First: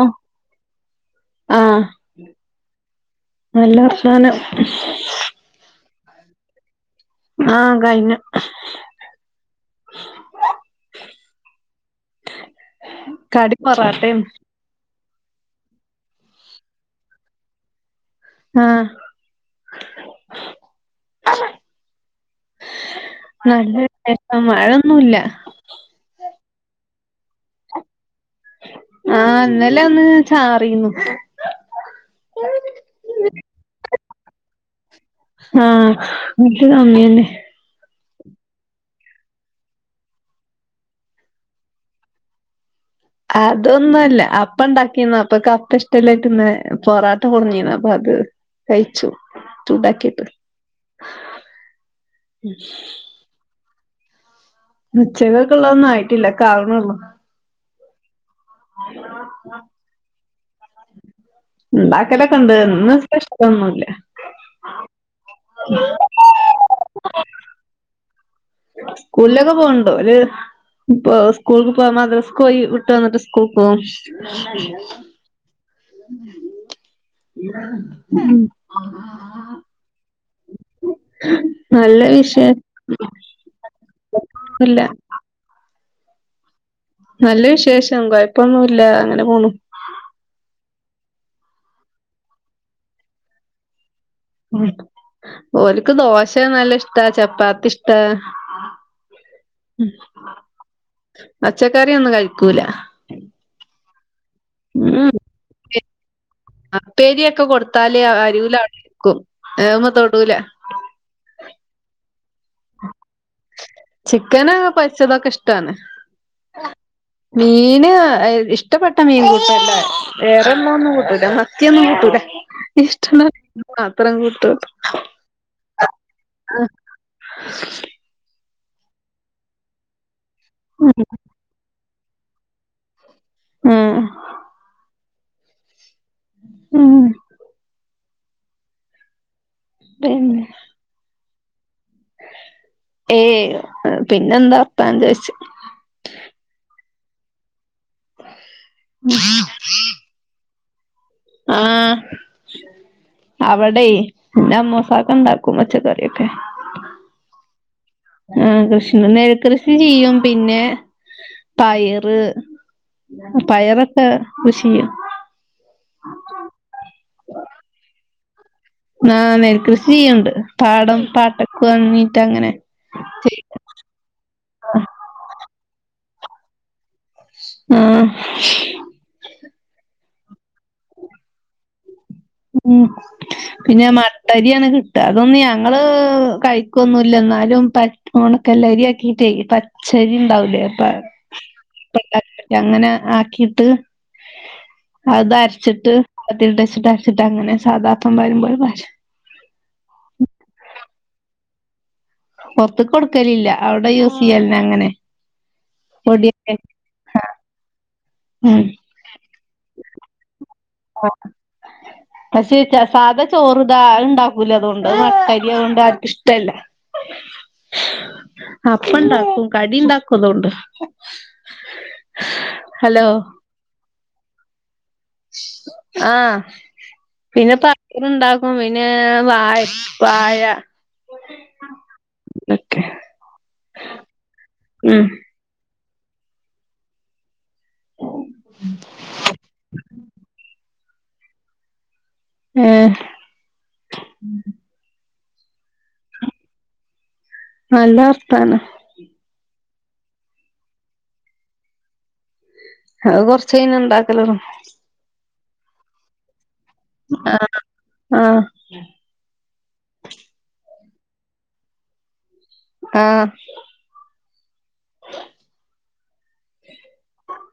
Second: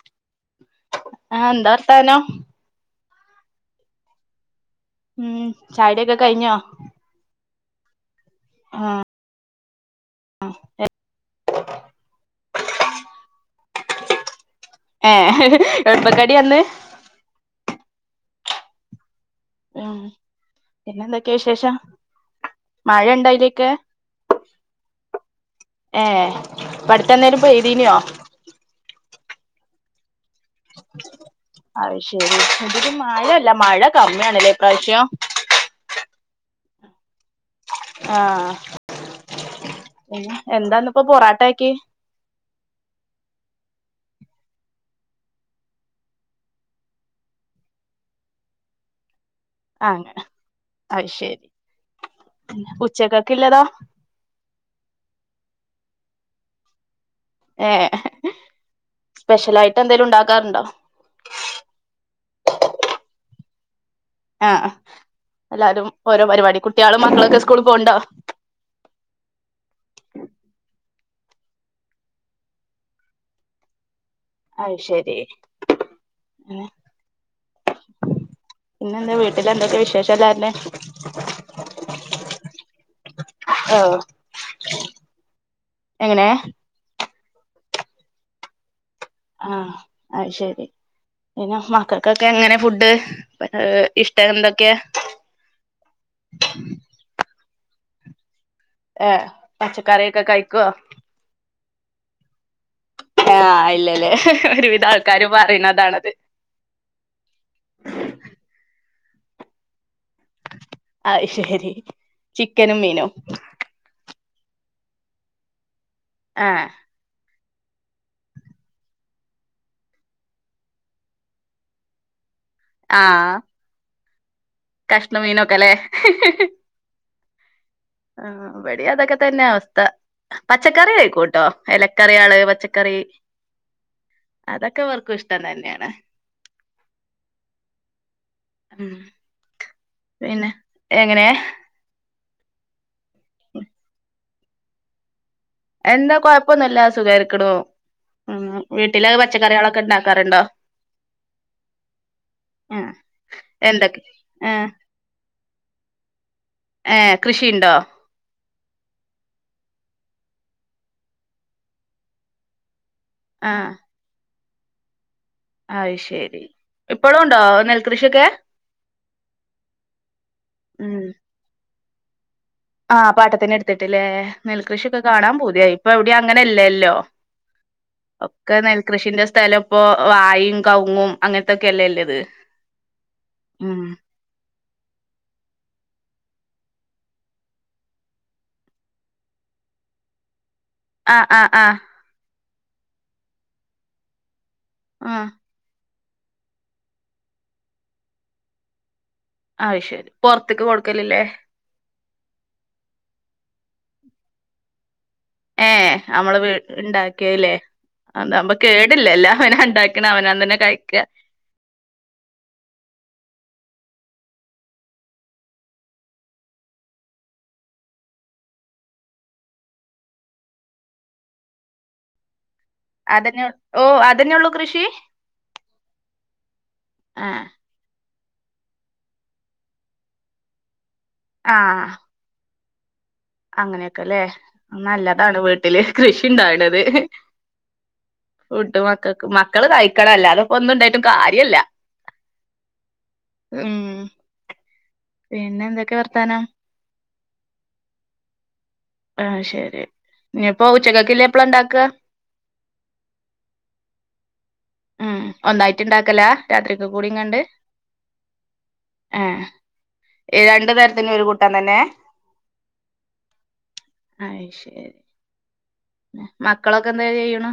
ആഹ് ആ എന്താ ആഹ് വർത്താനം? നല്ല വർത്താനം ഉം ചായടിക്കെ കഴിഞ്ഞോ? ആ കഴിഞ്ഞ് ആഹ് കടി പൊറാട്ടേം ഏഹ് എൾപ്പക്കടിയാ ഇന്ന്? ആഹ് ഉം പിന്നെന്തൊക്കെ വിശേഷം? മഴ ഇണ്ടോ അയിലൊക്കെ നല്ല വിശേഷം മഴന്നുല്ല. ഏ ഇപ്പട്ത്തന്നേരം പെയ്തീനോ? ആ ഇന്നലെ ഒന്ന് ചാറീന്നു അത് ശരി [unintelligible] മഴല്ല മഴ കമ്മിയാണല്ലേ ഇപ്രാവശ്യം? ആ [unintelligible] കമ്മിന്നെ ആ പിന്നെ എന്താന്ന് പ്പോ പൊറാട്ടാക്കി? അതൊന്നുല്ല അപ്പ ഇണ്ടാക്കിന്ന അപ്പക്ക് അപ്പ ഇഷ്ടല്ലായിട്ട്ന്ന് പൊറാട്ട കൊടുഞ്ഞിന്ന് അപ്പൊ അത് കയിച്ചു അങ്ങനെ അഹ്ശരി ഉം ഉച്ചക്കക്കെ ഇള്ളതോ? ഉച്ചകക്ക് ഇള്ളതൊന്നും ആയിട്ടില്ല ഒക്കാവുന്നേള്ളൂ. ഏഹ് സ്പെഷ്യൽ ആയിട്ട് എന്തെലും ഇണ്ടാക്കാറുണ്ടോ? ഉണ്ടാക്കലക്കെണ്ട് ഇന്ന് സ്പെഷ്യൽ ഒന്നുല്ല. ആ എല്ലാരും ഓരോ പരിപാടി കുട്ട്യാളും മക്കളൊക്കെ സ്കൂളിൽ പോവ്ണ്ടോ? സ്കൂലൊക്കെ പോണ്ടോ ഓല് ഇപ്പ സ്കൂൾക്ക് പോവാ മദ്രസ് പോയി വിട്ട് വന്നിട്ട് സ്കൂൾക്ക് പോം അയ് ശെരി ഉം [unintelligible] എന്തൊക്കെ വിശേഷം [unintelligible] നല്ല വിശേ ഓഹ് ഇല്ല എങ്ങനെ നല്ല വിശേഷം കൊയപ്പൊന്നുല്ല ആഹ് അയ് ശെരി പിന്നെ മക്കക്കൊക്കെ എങ്ങനെ ഫുഡ് ഏഹ് ഇഷ്ട എന്തൊക്കെയാ ഓല്ക്ക് ദോശ നല്ല ഇഷ്ടാ ചപ്പാത്തി ഇഷ്ടാ ഏഹ് പച്ചക്കറിക്കെ കഴിക്കോ പച്ചക്കറിയൊന്നും കഴിക്കൂല ആഹ് ഇല്ലല്ലേ ഒരുവിധ ആൾക്കാര് പറയണതാണത് ആഹ് ഉപ്പേരിയൊക്കെ കൊടുത്താല് അരികില് അവടെരിക്കും ഏമ്മേ തൊടുല അയ് ശെരി ചിക്കനും മീനും ചിക്കന് പൊരിച്ചതാക്കെ ഇഷ്ടാണ് ആഹ് മീന് ഇഷ്ടപ്പെട്ട മീൻ കൂട്ടല്ലേ വേറെള്ള ഒന്നും കൂട്ടൂല മത്തിയൊന്നും കൂട്ടൂലാ ഇഷ്ടല്ല അത്ര കുട്ടൊള്ളു കഷണം മീനൊക്കെല്ലേ ആഹ് ഇവടേം അതൊക്കെ തന്നെ അവസ്ഥ പച്ചക്കറി കഴിക്കൂട്ടോ എലക്കറീകള് പച്ചക്കറി ഉം അതൊക്കെ ഇവർക്കും ഇഷ്ടം തന്നെയാണ് ഉം ഉം പിന്നെ എങ്ങനെ ഏയ് പിന്നെന്താപ്പാന്ന് ചോയിച്ചു എന്താ കൊഴപ്പൊന്നുല്ല സുഖാരിക്ക്ണു ഉം വീട്ടില് പച്ചക്കറികളൊക്കെ ഇണ്ടാക്കാറുണ്ടോ ആഹ് ആഹ് അവടെ എന്തൊക്കെ ഏ പിന്നെ മോസാക്ക ഇണ്ടാക്കും പച്ചക്കറിയൊക്കെ ഏഹ് കൃഷിയ്ണ്ടോ ആഹ് കൃഷി നെൽ കൃഷി ചെയ്യും പിന്നെ പയറ് പയറക്കെ കൃഷി ചെയ്യും അയ് ശെരി ഇപ്പഴും ഒണ്ടോ നെൽകൃഷിയൊക്കെ ആഹ് നെൽ കൃഷി ചെയ്യണ്ട് പാടം ഉം പാട്ടക്ക് വാങ്ങിട്ട് അങ്ങനെ ആഹ് പാട്ടത്തിന് എടുത്തിട്ടില്ലേ നെൽകൃഷിയൊക്കെ കാണാൻ പൂതിയായി ഇപ്പോ എവടേം അങ്ങനെയില്ലല്ലോ ആ ഒക്കെ നെൽ കൃഷിന്റെ സ്ഥലം ഇപ്പോ വായും കവുങ്ങും അങ്ങനത്തെക്കെയല്ലേല്ലത് ഉം പിന്നെ മ ട്ടരിയാണ് കിട്ടുക അതൊന്നും ഞങ്ങള് കഴിക്കുവൊന്നുല്ല എന്നാലും പ ഒണക്കെല്ലരിയാക്കിട്ടേ പ ച്ചരിണ്ടാവുലെ ആഹ് ആഹ് ആഹ് [unintelligible] അങ്ങനെ ആക്കിട്ട് ആഹ് അതര ച്ചിട്ട് [unintelligible] അങ്ങനെ സാധാ അപ്പം പാരുമ്പോലെ പാര ആശെരി പോർത്ത്ക്ക് കൊടുക്കലല്ലേ പുറത്ത് കൊടുക്കലില്ല അവിടെ യൂസ് ചെയ്യലന്നെ അങ്ങനെ ഏഹ് നമ്മള് വീ പൊടിയൊക്കെ ഇണ്ടാക്കിയല്ലേ ആ നമ്മ ഉം കേ ‌ത് ല്ലല്ലോ അവനാണ്ടാക്കണ അവനാൻ തന്നെ കഴിക്ക പക്ഷെ സാധ ചോറുതാ അത്ണ്ടാക്കൂല ഇതോണ്ട് അത് മാട്ടരി അയോണ്ട് ആർക്കു ഇഷ്ടല്ല [inaudible] അപ്പണ്ടാക്കും കടിണ്ടാക്കോതോണ്ട് അതന്നെ ഓ അതന്നെള്ളൂ കൃഷി ആഹ് ആഹ് പിന്നെപ്പ ണ്ടാക്കും പിന്നെ വാഴ വാഴ ആഹ് തൊക്കെ അങ്ങനെയൊക്കെല്ലെ നല്ലതാണ് വീട്ടില് കൃഷി ഉണ്ടാവണത് ഫുഡ് മക്കക്ക് മക്കള് കഴിക്കണോ അല്ലാതപ്പോ ഒന്നുണ്ടായിട്ടു കാര്യല്ല ഏഹ് ഉം ഉം പിന്നെ എന്തൊക്കെ വർത്താനം നല്ല വർത്താനം ആ ശെരി ഇനിയിപ്പോ ഉചക്കെക്കില്ല എപ്പള ഉണ്ടാക്ക അത് കുറച്ച്കഴിഞ്ഞ് ഉണ്ടാക്കലു ഉം ഒന്നായിട്ട് ഇണ്ടാക്കല രാത്രിക്കുകൂടികാണ്ട് ആഹ് ഏഹ് രണ്ടു നെരത്തിനു ഒരു കൂട്ടാൻ തന്നെ ആഹ് അയ്ശ [inaudible] മക്കളൊക്കെ എന്താ ചെയ്യുണു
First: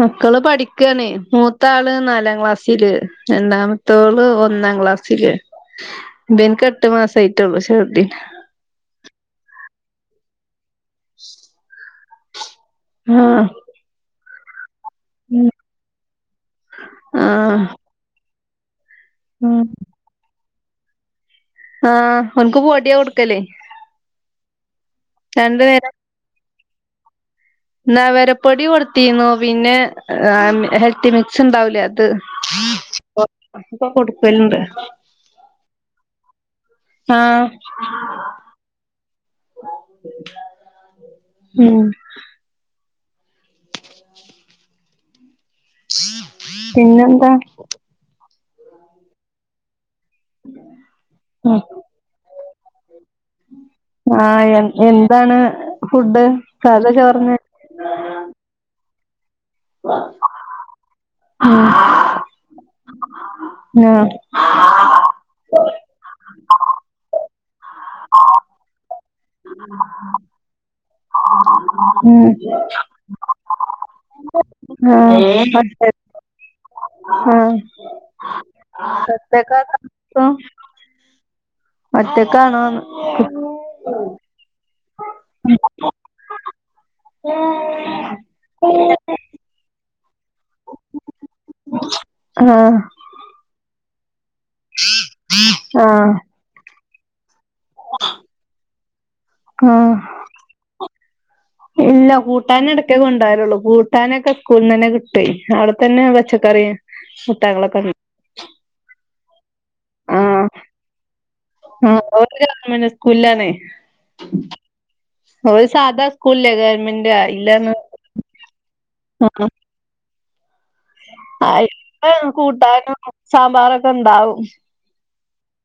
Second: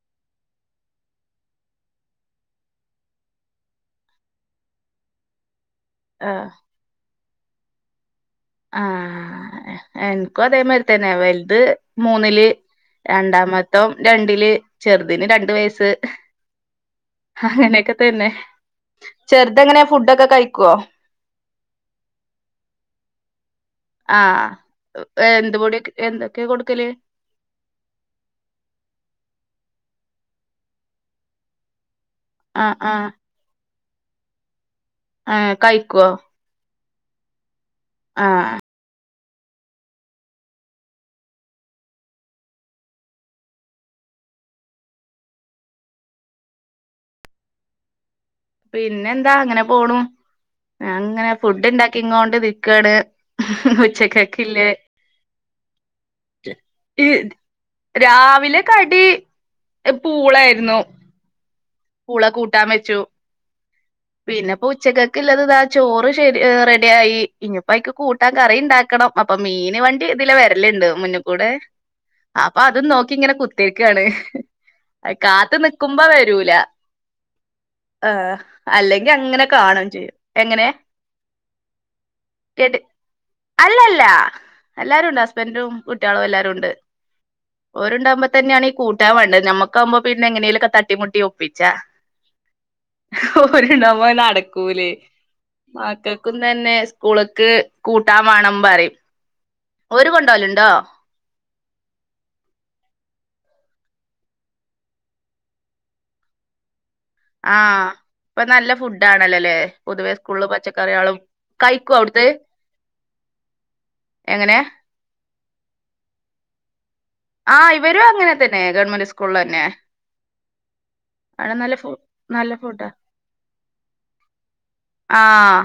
മക്കള് പഠിക്കാണ് മൂത്താള് നാലാം ക്ലാസ്സില് രണ്ടാമ ത്തോള് ഒന്നാം ക്ലാസ്സില് ആഹ് ബിൻക്ക് എട്ട് മാസയിട്ടുള്ളു ഷെർദീന് ആഹ് എനിക്കു അതേമാരി തന്നെ വലുത് മൂന്നില് ആഹ് രണ്ടാമത്തോൻ രണ്ടില് ചെറുതിന് രണ്ട് വയസ് ആഹ് അങ്ങനെയൊക്കെ തന്നെ ചെറുത് എങ്ങനെയാ ഫുഡൊക്കെ കഴിക്കുവോ ആഹ് ഒൻക്ക് പോടിയ കൊടുക്കലേ ആഹ് എന്ത്പൊടി എന്തൊക്കെയാ കൊടുക്കല് എന്നാ വിരപ്പൊടി കൊടുതീന്നു പിന്നെ ഹെൽത്തി മിക്സുണ്ടാവൂലേ അത് ആഹ് ആഹ് ഇപ്പൊ കൊടുക്കലുണ്ട് എഹ് കഴിക്കുവോ ആഹ് ആഹ് ഉം പിന്നെന്താ പിന്നെ എന്താ അങ്ങനെ പോണു അങ്ങനെ ഫുഡ്ണ്ടാക്കിങ്ങോണ്ട് നിക്കാണ് വെച് ആഹ് എ എന്താണ് ഫുഡ് സധാ ഈ ചോറിന് രാവിലെ കടി പൂളായിരുന്നു ആം [unintelligible] പൂള കൂട്ടാൻ വെച്ചു ഏഹ് പിന്നെപ്പോ ഉച്ചക്കെക്കുള്ളത് ഇതാ ചോറ് ശരി റെഡിയായി ഇനിപ്പോ ഐക്ക് കൂട്ടാൻ കറി ഉണ്ടാക്കണം അപ്പൊ മീന് വണ്ടി ഇതിലെ വരലുണ്ട് മു ന്നിൽകൂടെ അപ്പൊ അതും നോക്കി ഇങ്ങനെ കുത്തിര്ക്കാണ് കാത്തു ആഹ് നിിക്കുമ്പോ വരൂല ആഹ് ആഹ് അല്ലെങ്കി അങ്ങനെ കാണും ചെയ്യും ഒറ്റക്കാണോ എങ്ങനെ കേട്ട് ഒറ്റക്കണോന്ന് അല്ലല്ല എല്ലാരുംണ്ട് ഹസ്ബൻറും കുട്ടികളും എല്ലാരും ഉണ്ട് ഓരുണ്ടാവുമ്പോ തന്നെയാണ് ഈ കൂട്ടാവേണ്ടെ നമ്മുക്കാവുമ്പോ പിന്നെ എങ്ങനേലൊക്കെ തട്ടീംമുട്ടിയും ഒ പിച്ച ആഹ് ഓര് ണ്ടാവുമ്പത് നടക്കൂലേ ആഹ് മക്കൾക്കും തന്നെ കൂളക്ക് കൂട്ടാൻ വേണം പറയും ആഹ് ഓര് കൊണ്ടോവലുണ്ടോ ഇല്ല കൂട്ടാനിടക്കേ കൊണ്ടരള്ളൂ കൂട്ടാനൊക്കെ സ്കൂളന്ന് തന്നെ കിട്ടേ അവിടെത്തന്നെ പച്ചക്കറിയ ആഹ് ഇപ്പൊ നല്ല ഫുഡ് ആണല്ലോല്ലേ പൊതുവെ ആഹ് സ്കൂളില് പച്ചക്കറികളും കഴിക്കൊ ആഹ് അവിടുത്തെ ഓല് ഗവൺമെന്റ് സ്കൂളിലാണേ എങ്ങനെയ ഓ സാധാ സ്കൂൾ ല്ലേ ഗവൺമെന്റ് ആയി ആ ഇവരും അങ്ങനെ തന്നെ ഗവൺമെന്റ് സ്കൂളിൽന്നെ ആയിപ്പ നല്ല ഫുഡാ കൂട്ടാനും സാമ്പാറൊക്കെ ഇണ്ടാവും ആഹ്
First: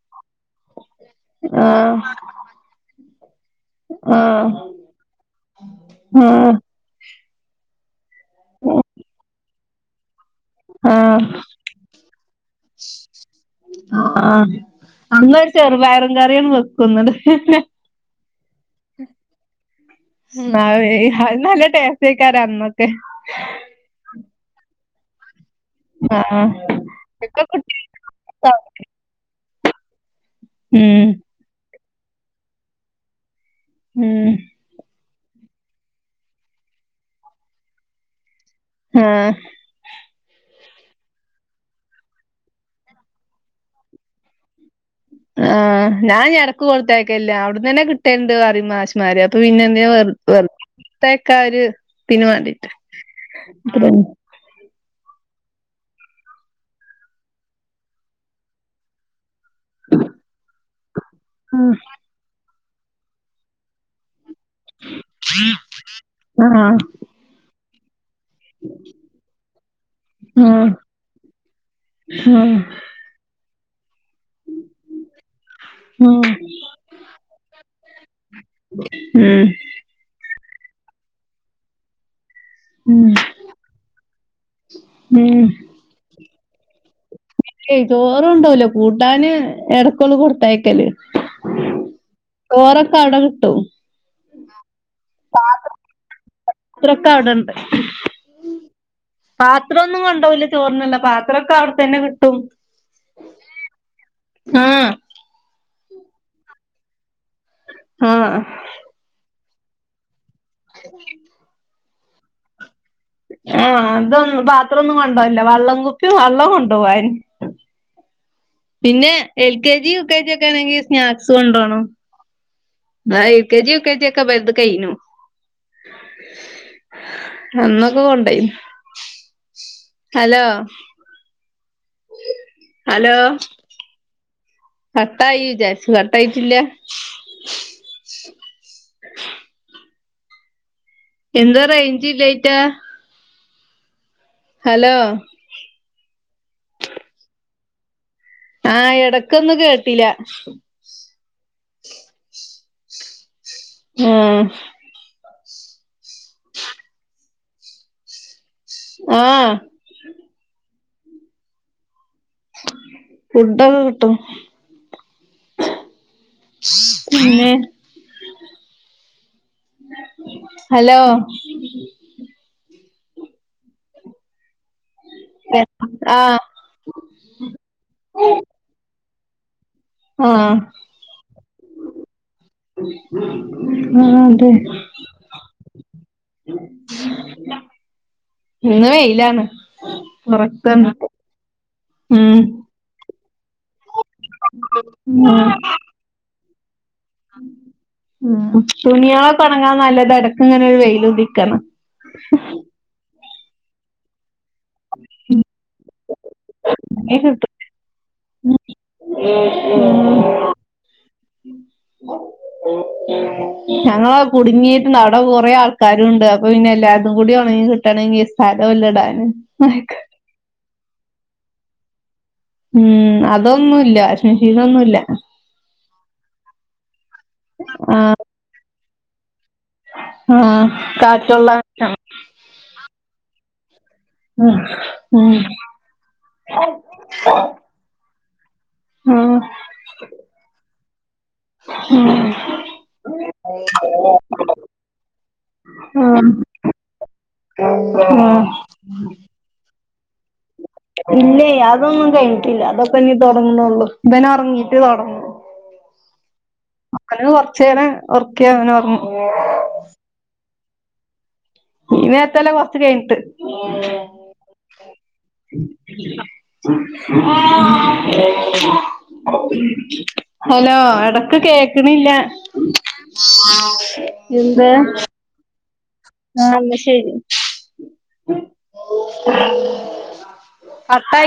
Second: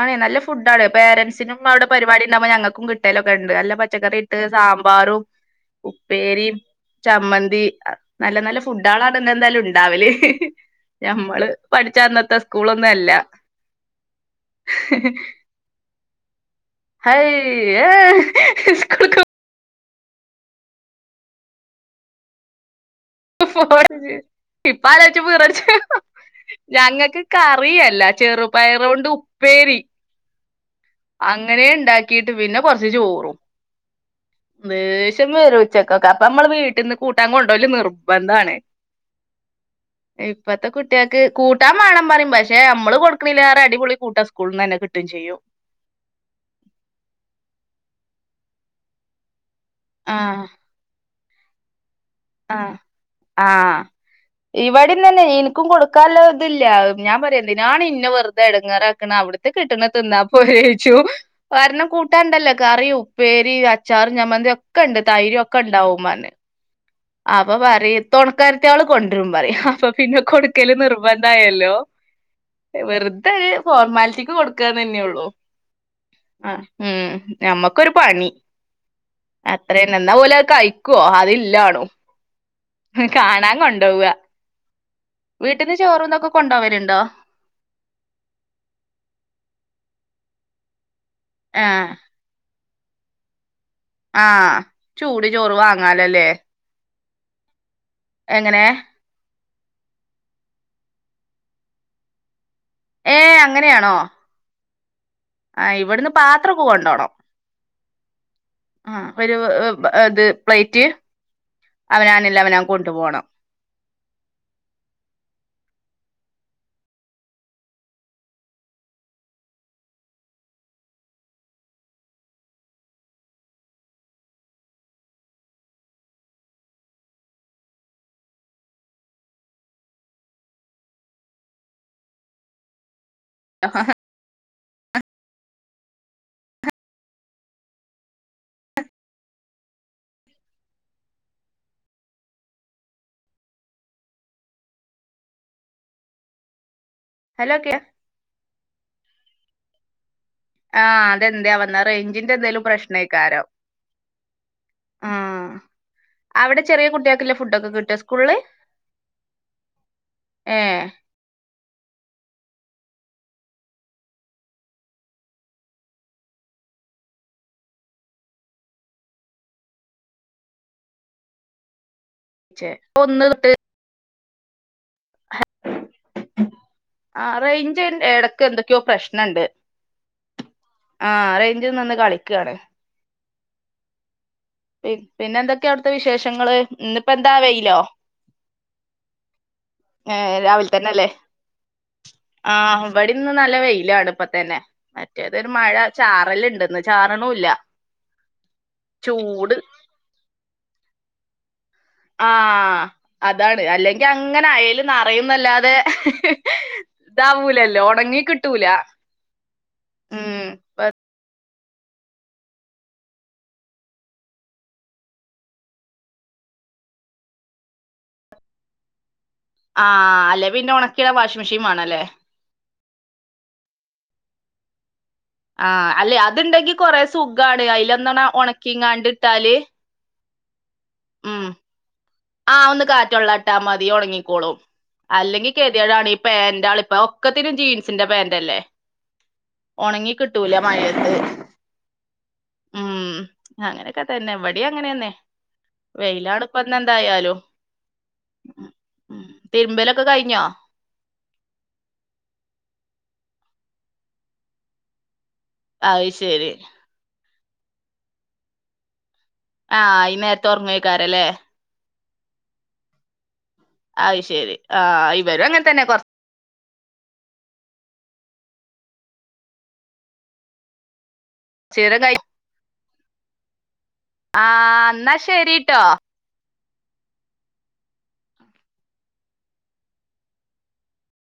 ആണ് നല്ല ഫുഡാണ് പോരൻറ്സിനും അവിടെ ആഹ് പരിപാടി ണ്ടാവ് മ്പം ഞങ്ങൾക്കും കിട്ടലൊക്കണ്ട് നല്ല പച്ചക്കറി ഇട്ട് ആഹ് സാമ്പാറും ഉപ്പേരിം ആഹ് ചമ്മന്തി നല്ല നല്ല ഫുഡാണ് ആ ടെ എന്താലും ഉണ്ടാവല് ആഹ് ഞമ്മള് പഠിച്ചാ അന്നത്തെ സ്കൂളൊന്നും അല്ല ആഹ് അന്നൊരു ചെറുപയറും കറിയും ഹൈ ഏ സ്കൂൾ അതു നല്ല ടേസ്റ്റാക്കാാര അന്നക്കെ ഇപ്പാലോയ്ച്ച പീറടച്ചും ആഹ് ഞങ്ങക്ക് ഇപ്പൊ കറിയല്ല കുട്ടികൾക്കാവും ചെറുപയറോണ്ട് ഉപ്പേരി ഉം അങ്ങനെ ഇണ്ടാക്കിട്ട് പിന്നെ കുറച്ച് ചോറും ഉം ദേഷ്യം വരും ഉച്ചക്കൊക്കെ അപ്പൊമ്മള് വീട്ടീന്ന് കൂട്ടാൻ കൊണ്ടോല് നിർബന്ധാണ് ഉം ഇപ്പഴത്തെ കുട്ടികൾക്ക് കൂട്ടാ വേണം പറയും പക്ഷെ നമ്മള് കൊടുക്കണി ലേറെ അടിപൊളി കൂട്ടാൻ സ്കൂളിൽന്ന് തന്നെ കിട്ടും ചെയ്യും ആ ഞാൻ ഇടക്ക് കൊടുത്തയക്കല്ല അവിടന്ന് തന്നെ കിട്ടേണ്ട് പറിം മാഷ് മമാര് അപ്പൊ പിന്നെ എന്തേ ആഹ് വേർത്തേക്കാര് ആഹ് ആഹ് ഇവിടെന്ന് തന്നെ എനിക്കും കൊടുക്കാനഇതില്ല ഞാൻ പറയാന്തിനാണെന്നെ വെറുതെ എടങ്ങാറാക്കണ അവിടു കിട്ടണതിന്നാപ്പോരേച്ചു കാരണം കൂട്ടാണ്ടല്ലോ കറിയും പേരി അച്ചാറും ചമ്മന്തി ഒക്കെ ഉണ്ട് തൈര് ഒക്കെ ഉണ്ടാവും മമാ ആഹ് ആപ്പ പറയും തൊണക്കാരത്തിയോള് കൊണ്ടരും പറയും അപ്പൊ പിന്നെ ആഹ് ആഹ് കൊടുക്കല് നിർബന്ധായല്ലോ ആഹ് വെറുതെ ഒര് ഫോർമാലിറ്റിക്ക് കൊടുക്കാന്നെയെയുള്ളു ഉം ആഹ് ഉം ഞമ്മക്കൊരു പണി അ [unintelligible] എന്നാ ഓല് കയിക്കോ അതില്ലാണു ഉം കാണാൻ കൊണ്ടോവാ ഉം വീട്ട്ന്ന് ചോറും ഇതൊക്കെ കൊണ്ടോവല്ണ്ടോ? ഏയ് ചോറുകൊണ്ടോവൂലാ കൂട്ടാന് എടക്കൊന്ന് കൊടുത്തയക്കല് ആഹ് ചോറൊക്കെ അവിടെ കിട്ടും ആഹ് ചൂട് ചോറ് വാങ്ങാലോല്ലേ ത്രൊക്കെ അവിടെണ്ട് എങ്ങനെ പാത്രോന്നും കൊണ്ടോവൂലാ ചോറിന്ള്ളെ പാത്രൊക്കെ അവിടെ തന്നെ കിട്ടും ഏഹ് അങ്ങനെയാണോ ആഹ് ആഹ് ഇവിട്ന്ന് പാത്രൊക്കെ കൊണ്ടോണം ആഹ് ആഹ് അപ്പ ഒരു ഏഹ് ഇത് പ്ലേറ്റ് അവനാനില്ലെ അവനാൻ കൊണ്ടു പോണം ആഹ് അതൊന്നും പാത്രറോന്നും കൊണ്ടോവലില്ലാ വള്ളം കുപ്പി വള്ളം കൊണ്ടോവാനി പിന്നെ L K G U K G ഒക്കെ ആണെങ്കി സ്നാക്സ് കൊണ്ടോണം ആഹ് എൽ കെ ജി യൂക്കേജിക്കെ ഇബൽത് കയിന്നു അന്നൊക്കെ കൊണ്ടോയിനു ഹലോ ഹലോ കട്ടായി വിജാരിച്ചു കട്ടായിട്ടില്ലാ എന്താ റേയ്ഞ്ചില്ലായിറ്റാ ഹലോ ഹലോ കേ ആഹ് എടക്കൊന്ന് കേട്ടില്ലാ ആഹ് അതെന്താ വന്നാ റേയ്ഞ്ചിന്റെ എന്തേലും പ്രശ്നായിക്കാരം ഉം ആഹ് അവടെ ചെറിയ കുട്ട്യേക്ക്ള്ളെ ഫുഡൊക്കെ കിട്ടോ സ്കൂളില് ആഹ് ഏഹ് ഫുഡൊക്കെ കിട്ടും പിന്നെ? ഹലോ ചെ ഒന്ന് തൊട്ട് ആഹ് ആഹ് റെയിഞ്ചിൻ എടക്ക് എന്തൊക്കെയോ പ്രശ്നണ്ട് ആ ആഹ് റേയ്ഞ്ച് നിന്ന് കളിക്കാണ് ആഹ് അതെ പി പിന്നെന്തെക്കെയാ അവിട്ത്തെ വിശേഷങ്ങള് ഇന്നിപ്പെന്താ വെയ്ലോ? ഇന്ന് വെയിലാണ് ഏഹ് പൊറത്താണ് രാവിൽത്തെന്നെല്ലേ ഉം ആഹ് ഇവിടിന്ന് നല്ല വെയിലാണ് ഇപ്പതന്നെ മറ്റേതൊരു മഴ ചാറലിണ്ട് ഉം തുണ്യാളൊക്കെ ചൂട് ഒണങ്ങാൻ നല്ലതാ എടക്കിങ്ങനെ ഒരു വെയ്ലുദിക്ക്ണ ആഹ് അതാണ് അല്ലെങ്കി അങ്ങനെ അയേല് നറയുംന്നല്ലാതെ അല്ലേ ഇതാവൂലല്ലോ ഒണങ്ങി കിട്ടൂല ഉം ഉം ഞങ്ങള കുടുങ്ങീരുന്നു അവടെ കൊറേ ആൾക്കാരൂണ്ട് അപ്പൊ പിന്നെ എല്ലാര്തും കൂടി ഒണങ്ങി കിട്ടണെങ്കി സ്ഥലോല്ല ഇടാന് ആഹ് അല്ലെ പിന്നെ ഒണക്കീടാൻ വാഷിംഗ് മെഷീൻ വേണല്ലേ ഉം അതൊന്നു ഇല്ല വാഷിംഗ് മെഷീനൊന്നുല്ല ആഹ് അല്ലെ അതിണ്ടെങ്കി കൊറേ സുഖാണ് ആഹ് അയിലെന്തണ ഒണക്കിങ്ങാണ്ടിട്ടാല് ആഹ് കാറ്റൊള്ളാൻ ആഹ് ഒന്ന് കാറ്റൊള്ളാൻ ഇട്ടാ മതി ഒണങ്ങി ക്കോളും ഉം ഉം അല്ലെങ്കി കെതികേടാണ് ഈ പാന്റാള് ഇപ്പൊ ഒക്കത്തിനും ജീൻസിന്റെ പാന്റല്ലേ ആഹ് ഒണങ്ങി കിട്ടൂല്ല മയത്ത് ഉം ഉം അങ്ങനക്കെ തന്നെ ഇവിടേം അങ്ങനേന്നെ ആഹ് വെയിലാണിപ്പന്ന് എന്തായാലും ആഹ് ഉം തിരുമ്പലൊക്കെ കയിഞ്ഞോ ഇല്ലേ അതൊന്നും കഴിഞ്ഞിട്ടില്ല അതൊക്കെ ഇനി തൊടങ്ങ്ണൂള്ളു ഇവൻ ഒറങ്ങീട്ട് തൊടങ്ങു അയ്ശരി അങ്ങനെ കുറച്ചേരം ഉറക്കിയാൽ അങ്ങനെ ഉറങ്ങും ആഹ ഈ നേരത്ത് ഉറങ്ങേകാരം ലെ ഈ നേരത്തല്ല കുറച്ച് കഴിഞ്ഞിട്ട് അയ് ശരി ആഹ് ഇവരും അങ്ങന് തന്നെ കൊറച്ച് ഹലോ എട ക്ക് കൊറച്ചേരം കേക്ക്ണില്ല കഴി എന്ത് ശെരിട്ടോ ആഹ് ഇന്നാ ശരി കട്ടായി